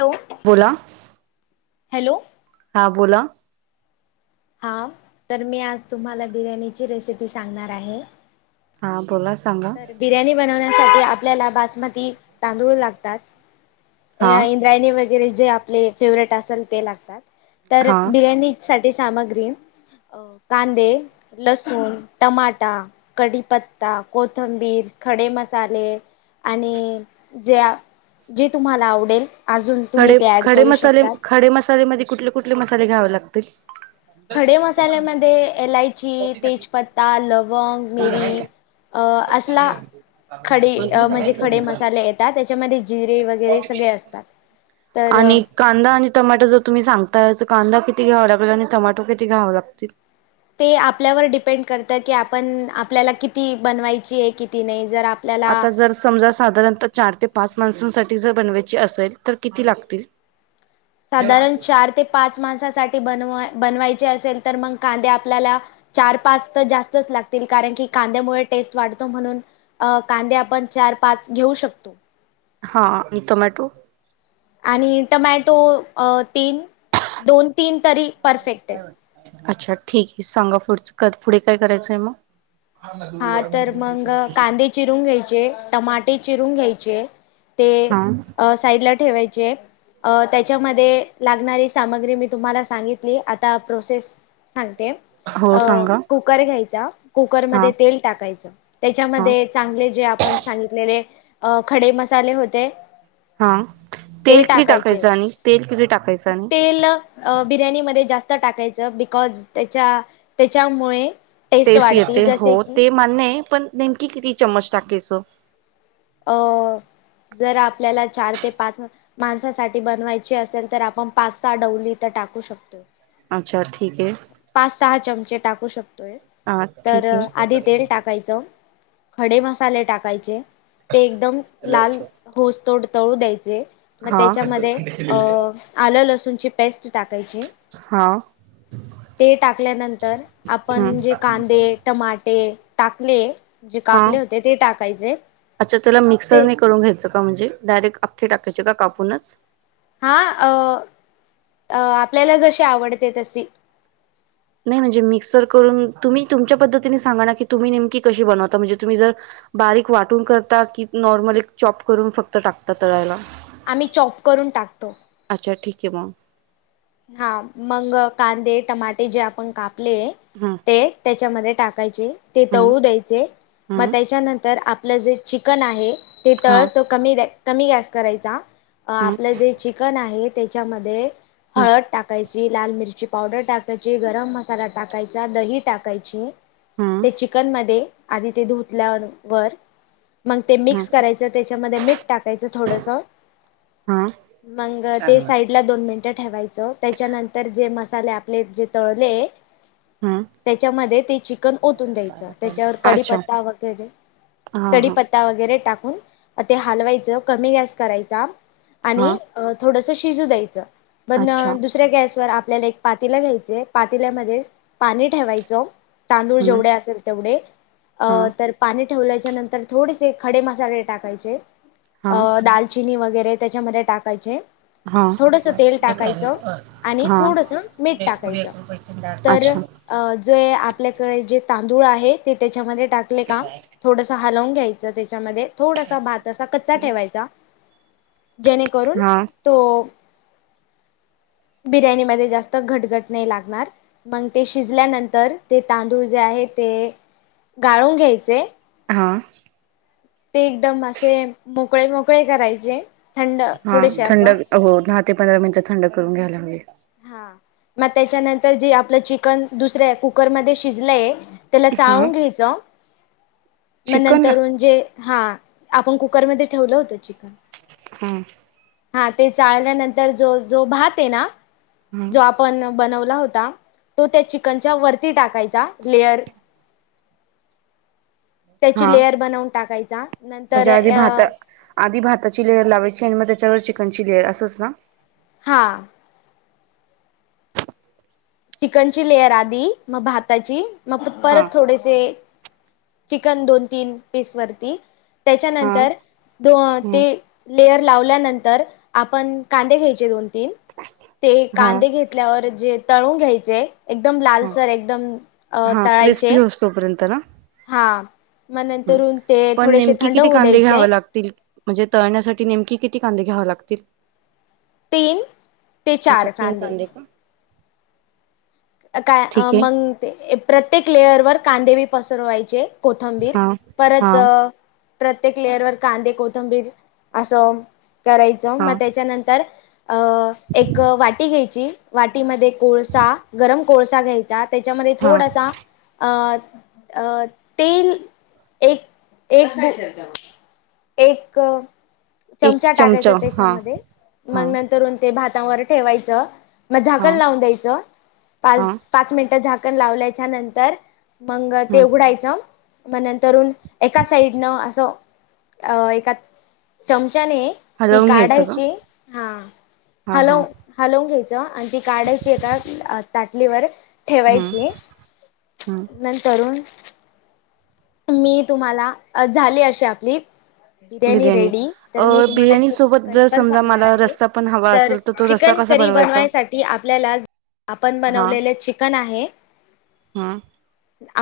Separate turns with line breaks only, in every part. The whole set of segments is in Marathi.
हॅलो.
बोला.
हॅलो.
हा बोला.
हा तर मी आज तुम्हाला बिर्याणीची रेसिपी सांगणार आहे.
हा बोला सांगा.
तर बिर्याणी बनवण्यासाठी आपल्याला बासमती तांदूळ लागतात.
हा
बिरणी वगैरे जे आपले फेवरेट असल ते लागतात तर
हा
बिर्याणी साठी सामग्री अ कांदे, लसूण, टमाटा, कढीपत्ता कोथंबीर, खडेमसाले आणि जे जे तुम्हाला आवडेल. अजून तुम्ही
खडे
ते ऍड
खडे
करू
मसाले
शकतात.
खडे मसालेमध्ये कुठले कुठले मसाले घ्यावे लागत.
खडे मसाल्यामध्ये एलायची तेजपत्ता लवंग मिरी. अ असला खडे म्हणजे खडे मसाले येतात त्याच्यामध्ये जिरे वगैरे सगळे असतात. तर
आणि कांदा आणि टमाटो जर तुम्ही सांगताय तर कांदा किती घ्यावा लागेल आणि टमाटो किती घ्याव लागतील.
ते आपल्यावर डिपेंड करत की आपण आपल्याला किती बनवायची आहे किती नाही जर आप
आता जर समजा साधारणतः चार ते पाच माणसांसाठी जर बनवायची असेल तर किती लागतील.
साधारण चार ते पाच मासासाठी बनवा बनवायचे असेल तर मग कांदे आपल्याला चार पाच तर जास्तच लागतील कारण की कांद्यामुळे टेस्ट वाढतो म्हणून अ कांदे आपण चार पाच घेऊ शकतो
हा आणि टोमॅटो
आणि टमॅटो तीन दोन तीन तरी परफेक्ट आहे.
अच्छा ठीक आहे सांगा पुढ पुढे काय करायचंय मग हा
तर
नाु
मग
संस्कृती
कांदे चिरून घ्यायचे टमाटे चिरून घ्यायचे ते
हा
साइड ला ठेवायचे अ त्याच्यामध्ये लागणारी सामग्री मी तुम्हाला सांगितली आता प्रोसेस सांगते
हो
अ
सांगा
कुकर घ्यायचा
हा
कुकरमध्ये तेल टाकायचं
हा
त्याच्यामध्ये चांगले जे आपण सांगितलेले खडे मसाले होते
हा तेल
ते
किती
टाकायचे
टाकायचं आणि तेल किती टाकायचां आणि
तेल अ बिर्याणीमध्ये जास्त टाकायचं बिकॉज त्याच्या त्याच्यामुळे टेस्ट वाढती
येते हो
जसे की
ते मान्य पण नेमकी किती चमच टाकायच
अ जरा आपल्याला चार ते पाच माणसासाठी बनवायची असेल तर आपण पास्ता डवली तर टाकू शकतो
अच्छा ठीक आहे
पाच सहा चमचे टाकू शकतोय
हा
तर
ठीक
आधी
आहे
तेल टाकायचं खडे मसाले टाकायचे ते एकदम लाल होस तोडतळू द्यायचे मग
हा
त्याच्यामध्ये अ आलं लसूणची पेस्ट टाकायचे
हा
ते टाकल्यानंतर आपण जे
हम्म
कांदे टमाटे टाकले जे
हा
कापले होते ते टाकायचे
अच्छा त्याला
ते
मिक्सरने करून घ्यायचं का म्हणजे डायरेक्ट अख्खे टाकायचे कापूनच
हा अ आपल्याला जशी आवडते तशी
नाही म्हणजे मिक्सर करून तुम्ही तुमच्या पद्धतीने सांगा ना की तुम्ही नेमकी कशी बनवता म्हणजे तुम्ही जर बारीक वाटून करता की नॉर्मल एक चॉप करून फक्त टाकता तळायला
आम्ही चॉफ करून टाकतो
अच्छा ठीक आहे म
हा मग कांदे टमाटे जे आपण कापले
हा
ते त्याच्यामध्ये टाकायचे ते तळू द्यायचे मग
हम्म
त्याच्यानंतर आपलं जे चिकन आहे ते
हा
तळस तो कमी कमी गॅस करायचा
हम्म हम्म
आपलं जे चिकन आहे त्याच्यामध्ये हळद टाक टाकायची लाल मिरची पावडर टाकायची गरम मसाला टाकायचा दही टाकायची
हम्म
ते चिकन मध्ये आधी ते धुतल्या वर मग ते
हम्म
मिक्स करायचं त्याच्यामध्ये मीठ टाकायचं थोडस
हा
मग ते साईड दोन मिनिटं ठेवायचं त्याच्यानंतर जे मसाले आपले जे तळले
हम्म
त्याच्यामध्ये ते चिकन ओतून द्यायचं त्याच्यावर
अच्छा
कडीीपत्ता वगैरे
हा
कडीी
हा
पत्ता वगैरे टाकून ते हलवायचं कमी गॅस करायचा
हा
आणि थोडस शिजू द्यायचं पण
अच्छा
दुसऱ्या गॅसवरर आपल्याला एक पातीला घ्यायचे पातील्यामध्ये पाणी ठेवायचं तांदूळ
हम्म
जेवढे असेल तेवढे अ
हा
तर पाणी ठेवल्याच्या नंतर थोडेसे खडे मसाले टाकायचे
हा
अ दाल वरे त्याच्या टाका
हा
थोड ते टा टाकायच आणि
हा
थोडस मीठ टाकायचं तर
अच्छा
अ जे आपल्याकडे जे तांदूळ आहे ते त्याच्यामध्ये टाकले काम थोडस हलवून घ्यायचं त्याच्यामध्ये थोडसा भात असा कच्चा ठेवायचा जेणे करून
हा
तो बिर्याणीमध्ये जास्त घटघट नाही लागणार. मग ते शिजल्यानंतर ते तांदूळ जे आहे ते गाळून घ्यायचे,
हां.
ते एकदम असे मोकळे मोकळे करायचे थंड
हा
थोडेसे
थंड,
असं
हो दहा ते पंधरा मिनिट थंड करून घ्यायला हवे
हा, मग त्याच्यानंतर जे आपलं चिकन दुसऱ्या कुकरमध्ये शिजलंय त्याला
हा
चाळून घ्यायचं मग
चिकनला
नंतरून जे हा आपण कुकरमध्ये ठेवलं होतं चिकन
हम,
हा ते चाळल्यानंतर जो जो भात हे ना
हा
जो आपण बनवला होता तो त्या चिकनच्या वरती टाकायचा लेयर
हा
त्याची लेयर बनवून टाकायचा नंतर
म्हणजे आधी
अ
भाता आधी भाताची लेअर लावायची आणि मग त्याच्यावर चिकनची लेअर असंच ना?
हां. चिकन ची लेयर आधी मग भाताची मग
हा
परत थोडेसे चिकन दोन तीन पीस वरती
हा
त्याच्यानंतर दो
हा
ते लेयर लावल्यानंतर आपण कांदे घ्यायचे दोन तीन ते
हा
कांदे घेत घेतल्यावर जे तळून घ्यायचे एकदम
हा
लालसर एकदम अ
हा
तळायचे
क्रिस्पी होस तोपर्यंत
हा. मग
ना
नंतरून ते
पण
थोडेसे
नेमकी
थंड
किती
होऊ
कांदे
द्यायचे.
घ्यावे लागतील म्हणजे तळण्यासाठी नेमकी किती कांदे घ्यावा लागतील?
तीन ते
अच्छा
चार
तीन
कांदे,
का?
काय
ठीक आहे
मग ते प्रत्येक लेअर वर कांदे ब पसरवायचे कोथंबीर
हा हा
परत प्रत्येक लेअर वर कांदे कोथंबीर असं करायचं
हा
मग त्याच्यानंतर अ एक वाटी घ्यायची वाटीमध्ये कोळसा गरम कोळसा घ्यायची त्याच्यामध्ये
हा
थोडासा अ अ ते [unintelligible] एक एक एक
एक
चमचा टाकायचा
हा
त्याच्यामध्ये
हा
मग नंत करून ते भातावर ठेवायचं मग
हा
झाकण लावून द्यायचं, पाच
हा
पाच मिनिटं झाकण लावल्याच्या नंतर मग ते
हम्म
उघडायचं, म नंतरुन एका साईडन असं अ एका चमचाने ती
हलवून घ्यायचं का?
काढायची हा
हा
हॅलो
हा
[unintelligible] हालवून घ्यायचं आणि ती काढायची एका ताटलीवर
हम्म
ठेवायची
हम्म
नंतरून मी तुम्हाला झाली अशी आपली, बिर्याणी रेडी,
अ
तर मी तुम्हाला
बिर्याणी
चिकन
सोबत
करी
जर
पण
समजा
सांगणार
मला
आहे.
रस्सा पण हवा
तर
असेल तो रस्सा
चिकन
कसा
करी
बनवायचा?
बनवायसाठी आपल्याला आपण
हा
बनवलेले चिकन आहे.
हा.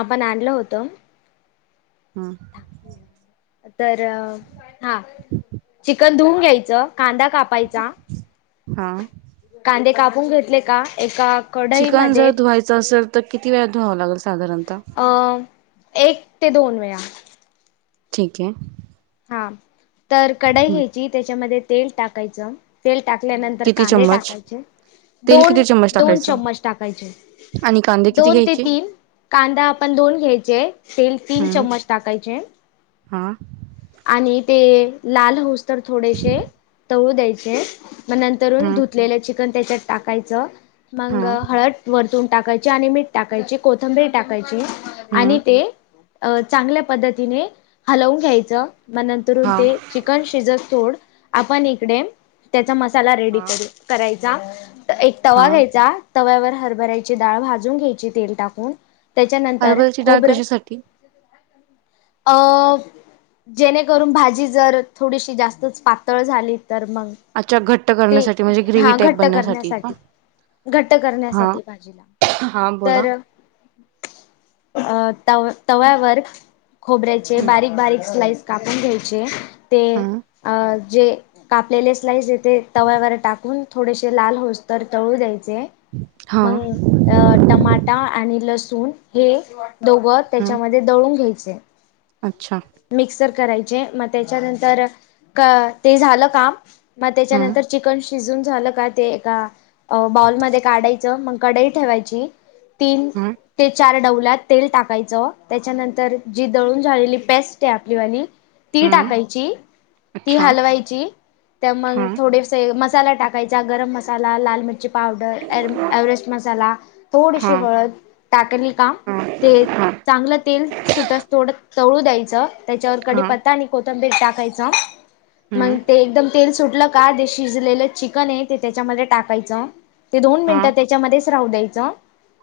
आपण आणल होत.
हम.
तर हा, चिकन धुवुन घ्यायचं कांदा काप
हा [unintelligible]
कांदे कापून घेतले का एका
चिकन जर
कढईमध्ये
धुवायचं असेल तर किती वेळात धुवावं लागेल साधारणतः
अ एक ते दोन वेळा,
ठीक आहे
हा तर कढाई
हम्म
घ्यायची त्याच्यामध्ये तेल टाकायचं तेल टाकल्यानंतर
किती
कांदे
चम्मच
टाकायचे
तेल
दोन
किती चम्मच
दोन
टाकायचं?
चम्मच टाकायचे
आणि कांदे किती
दोन ते
घ्यायचे?
तीन कांदा आपण दोन घ्यायचे तेल तीन
हम्म
चम्मच टाकायचे
हा
आणि ते लाल होऊस तर थोडेसे तळू द्यायचे मग नंतर
हम्म
धु घलेलं चिकन त्याच्यात टाकायचं
हा
मग हळद वरतून टाकायची आणि मीठ टाकायचे कोथंबरी टाकायची
हम्म
आणि ते अ चांगल्या पद्धतीने हलवून घ्यायचं मग नंतरून
हा
ते चिकन शिजत तोड आपण इकडे त्याचा मसाला रेडी
हा
करू करायचा एक
हा
तवा घ्यायचा तव्यावर हरभरायची डाळ भाजून घ्यायची तेल टाकून त्याच्यानंतर
हरभऱ्याची डाळ
खोबरं
कशासाठी?
अ जेणेकरून भाजी जर थोडीशी जास्तच पातळ झाली तर मग
अच्छा घट्ट
ते
करण्यासाठी म्हणजे ग्रेव्ही
हा
टाईप
घट्ट
बनण्यासाठी का
करण्यासाठी घट्ट
हा
करण्यासाठी भाजीला
हा बोला.
तर अ तव्यावर खोबऱ्याचे
हम्म
बारीक बारीक स्लाइस कापून घ्यायचे ते
हम्म
अ जे कापलेले स्लाईस येते तव्यावर टाकून थोडेसे लाल होऊस तर तळू द्यायचे
हा
मग टमाटा आणि लसूण हे दोघं
हम्म
त्याच्यामध्ये तळून घ्याव्यात
अच्छा
मिक्सरमध्ये करा म त्याच्या झा का मग
हम्म
त्याच्यानंतर चिकन शिजून झालं का ते एका बालमध्ये काढायच मग कडई ठेवायची तीन
हम्म
ते चार डवल्यात तेल टाकायचं त्याच्यानंतर जी दळून झालेली पॅस्ट आहे आपली वाली ती
हम्म
टाकायची ती
अच्छा
हलवायची त्या
हा
मग थोडे मसाला टाकायचा गरम मसाला लाल मि पावडर एव्हरेस्ट मसाला
हा
थोडीशी हळद टाकली काम
हा
ते
हा
चांगलं तेल सुटत थोडं तळू द्यायचं त्याच्यावर
हा
कडीपत्ता आणि कोथंबीर टाकायचं मग
हम्म
ते एकदम तेल सुटलं शिजलेलं चिकन आहे ते त्याच्यामध्ये टाकायच ते दोन
हा
मिनट त्या राहू द्यायच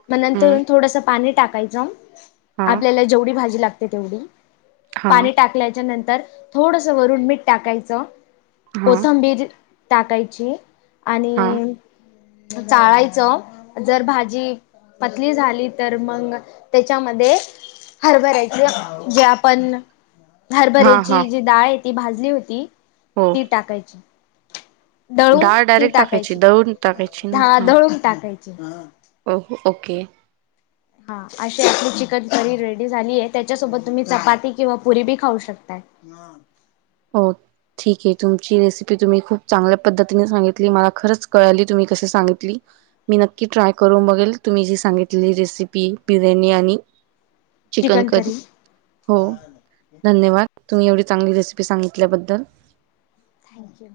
मग नंतर
हम्म
थोडस पाणी टाकायच
हा
आपल्याला जेवढी भाजी लागते तेवढी
हा
पाणी टाक नंतर थोडस वरून मीठ टाकायचं
हा
कोथंबीर टाकायची
हा
आणि चाळायचं जर भाजी पतली झाली तर मग त्याच्यामध्ये हरभरायची जे आपण
हा हा
हरभऱ्याची जी डाळ आहे ती भाजली होती
हो
ती टाकायची दळून
डाळ
ती
डायरेक्ट
टाकायची
दळून टाकायची ना
हा दळून टाकायची
ओ ओके
हा अशी आपली चिकन करी रेडी झाली आहे त्याच्यासोबत तुम्ही चपाती किंवा पुरी बी खाऊ शकताय ह
होके ठीक आहे तुमची रेसिपी तुम्ही खूप चांगल्या पद्धतीने सांगितली मला खरच कळाली तुम्ही कसे सांगितली. मी नक्की ट्राय करून बघेल तुम्ही जी सांगितलेली रेसिपी बिर्याणी आणि चिकन करी हो धन्यवाद. तुम्ही एवढी चांग रेसिपी सांगितल्याबद्दल
थँक्यू